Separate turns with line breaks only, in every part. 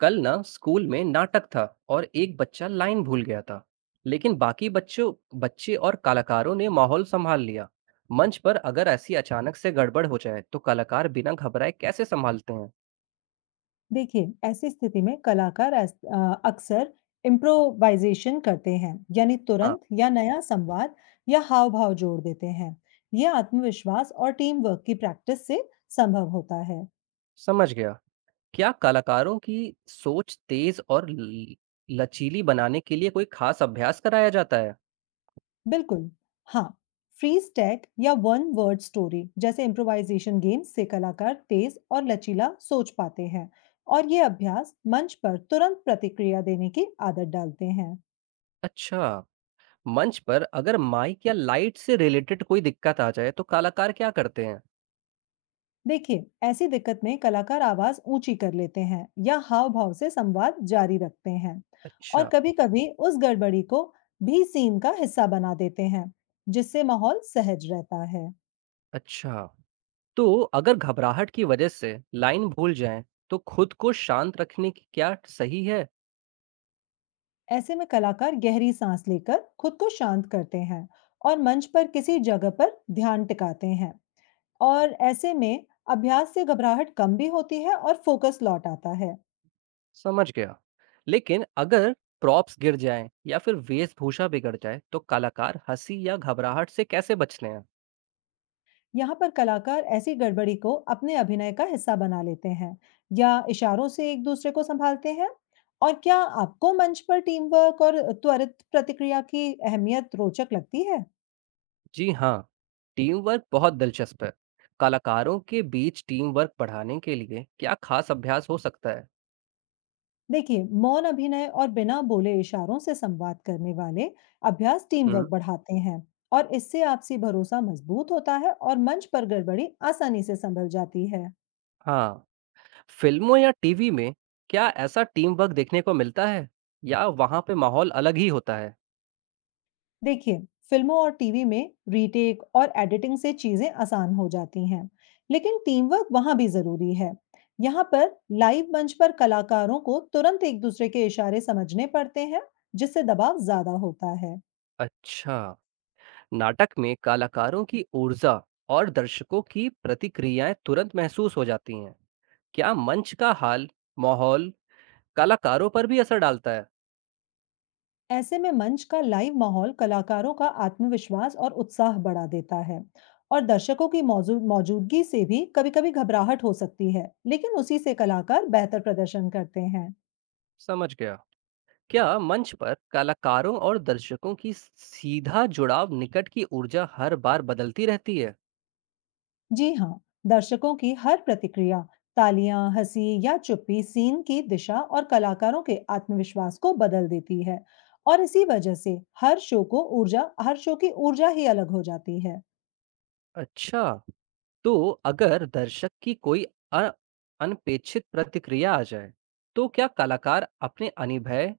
कल ना स्कूल में नाटक था और एक बच्चा लाइन भूल गया था। लेकिन बाकी बच्चों बच्चे और कलाकारों ने माहौल संभाल लिया। मंच पर अगर ऐसी अचानक से गड़बड़ हो जाए तो कलाकार बिना घबराए कैसे संभालते हैं?
देखिए, ऐसी स्थिति में कलाकार अक्सर इम्प्रोवाइज़ेशन करते हैं, यानी
हाँ,
तुरंत या नया संवाद या हाव-भाव जोड़ देते हैं। ये आत्मविश्वास और टीम वर्क की प्रैक्टिस से संभव होता है।
समझ गया। क्या कलाकारों की सोच तेज और लचीली बनाने के लिए कोई खास अभ्यास कराया जाता है?
बिल्कुल, हाँ, फ्रीज़ टैग या वन वर्ड स्टोरी जैसे इम्प्रोवाइज़ेशन गेम्स से कलाकार तेज़ और लचीला सोच पाते हैं और ये अभ्यास मंच पर तुरंत प्रतिक्रिया देने की आदत डालते हैं।
अच्छा, मंच पर अगर माइक या लाइट से रिलेटेड कोई दिक्कत आ जाए तो कलाकार क्या करते हैं?
देखिए, ऐसी दिक्कत में कलाकार आवाज ऊंची कर लेते हैं या हाव भाव से संवाद जारी रखते हैं और
अच्छा।
कभी कभी उस गड़बड़ी को भी सीन का हिस्सा बना देते हैं जिससे माहौल सहज रहता है।
अच्छा, तो अगर घबराहट की वजह से लाइन भूल जाएं, तो खुद को शांत रखने की क्या सही है?
ऐसे में कलाकार गहरी सांस लेकर खुद को शांत करते हैं और मंच पर किसी जगह पर ध्यान टिकाते हैं और ऐसे में अभ्यास से घबराहट कम भी होती है और फोकस लौट आता है।
समझ गया। लेकिन अगर प्रॉप्स गिर जाएं या फिर वेशभूषा बिगड़ जाए, तो कलाकार हंसी या घबराहट से कैसे बचते हैं?
यहाँ पर कलाकार ऐसी गड़बड़ी को अपने अभिनय का हिस्सा बना लेते हैं या इशारों से एक दूसरे को संभालते हैं। और क्या आपको मंच पर टीम वर्क और त्वरित प्रतिक्रिया की अहमियत रोचक लगती है?
जी हाँ, टीम वर्क बहुत दिलचस्प है। कलाकारों के बीच टीम वर्क बढ़ाने के लिए क्या खास अभ्यास हो सकता है?
देखिए, मौन अभिनय और बिना बोले इशारों से संवाद करने वाले अभ्यास टीम
हुँ?
वर्क बढ़ाते हैं और इससे आपसी भरोसा मजबूत होता है और मंच पर गड़बड़ी आसानी से संभल जाती है।
हाँ, फिल्मों या टीवी में क्या ऐसा टीम वर्क देखने को मिलता है? या वहाँ पे माहौल अलग ही होता है?
देखिए, फिल्मों और टीवी में रीटेक और एडिटिंग से चीजें आसान हो जाती हैं लेकिन टीम वर्क वहां भी जरूरी है। यहाँ पर लाइव मंच पर कलाकारों को तुरंत एक दूसरे के इशारे समझने पड़ते हैं जिससे दबाव ज्यादा होता है।
अच्छा। नाटक में कलाकारों की ऊर्जा और दर्शकों की प्रतिक्रियाएं तुरंत महसूस हो जाती हैं। क्या मंच का हाल, माहौल कलाकारों पर भी असर डालता है?
ऐसे में मंच का लाइव माहौल कलाकारों का आत्मविश्वास और उत्साह बढ़ा देता है और दर्शकों की मौजूदगी से भी कभी-कभी घबराहट हो सकती है लेकिन उसी से कलाकार बेहतर प्रदर्शन करते हैं।
समझ गया। क्या मंच पर कलाकारों और दर्शकों की सीधा जुड़ाव निकट की ऊर्जा हर बार बदलती रहती है?
जी हाँ, दर्शकों की हर प्रतिक्रिया, तालियां, हंसी या चुप्पी सीन की दिशा और कलाकारों के आत्मविश्वास को बदल देती है। और इसी वजह से हर शो की ऊर्जा ही अलग हो जाती है।
अच्छा, तो अगर दर्शक की कोई अ- अनपेक्षित प्रतिक्रिया आ जाए, तो क्या कलाकार अपने अनिभय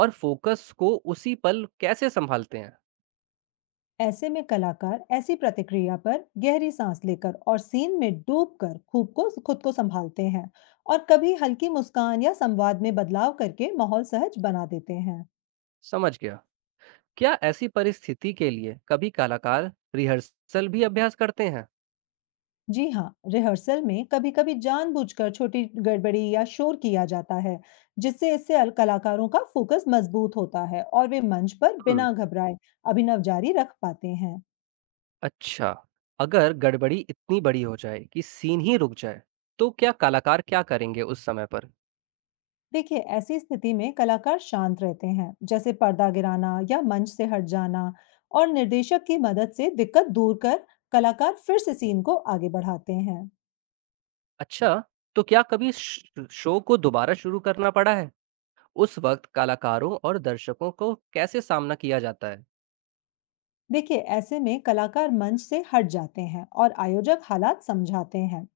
और फोकस को उसी पल कैसे संभालते हैं?
ऐसे में कलाकार ऐसी प्रतिक्रिया पर गहरी सांस लेकर और सीन में डूबकर खूब को खुद को संभालते हैं और कभी हल्की मुस्कान या संवाद में बदलाव करके माहौल सहज बना देते हैं।
समझ गया। क्या ऐसी परिस्थिति के लिए कभी कलाकार रिहर्सल भी अभ्यास करते हैं?
जी हाँ, रिहर्सल में कभी कभी जानबूझकर छोटी गड़बड़ी या शोर किया जाता है जिससे कलाकारों का फोकस मजबूत होता है और वे मंच पर
हुँ।
बिना घबराए अभिनव जारी रख पाते हैं।
अच्छा। अगर गड़बड़ी इतनी बड़ी हो जाए कि सीन ही रुक जाए, तो क्या कलाकार क्या करेंगे उस समय पर?
देखिए, ऐसी स्थिति में कलाकार शांत रहते हैं, जैसे पर्दा गिराना या मंच से हट जाना, और निर्देशक की मदद से दिक्कत दूर कर कलाकार फिर से सीन को आगे बढ़ाते हैं।
अच्छा, तो क्या कभी श शो को दोबारा शुरू करना पड़ा है? उस वक़्त कलाकारों और दर्शकों को कैसे सामना किया जाता है?
देखिए, ऐसे में कलाकार मंच से हट जाते हैं और आयोजक हालात समझाते हैं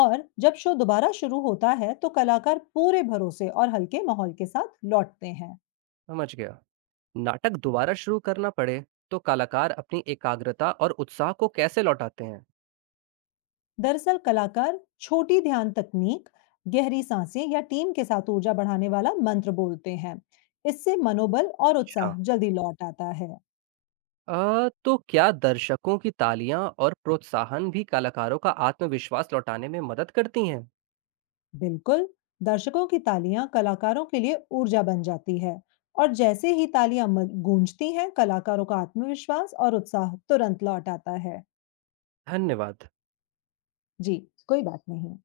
और जब शो दोबारा शुरू होता है तो कलाकार पूरे भरोसे और हल्के माहौल के साथ लौटते हैं।
समझ गया। नाटक दोबारा शुरू करना पड़े, तो कलाकार अपनी एकाग्रता और उत्साह को कैसे लौटाते हैं?
दरअसल कलाकार छोटी ध्यान तकनीक, गहरी सांसें या टीम के साथ ऊर्जा बढ़ाने वाला मंत्र बोलते हैं। इससे मनोबल और
अच्छा।
उत्साह जल्दी लौट आता है।
तो क्या दर्शकों की तालियाँ और प्रोत्साहन भी कलाकारों का आत्मविश्वास लौटाने में मदद करती हैं?
बिल्कुल, दर्शकों की तालियां कलाकारों के लिए ऊर्जा बन जाती है और जैसे ही तालियां गूंजती हैं, कलाकारों का आत्मविश्वास और उत्साह तुरंत लौट आता है।
धन्यवाद।
जी, कोई बात नहीं।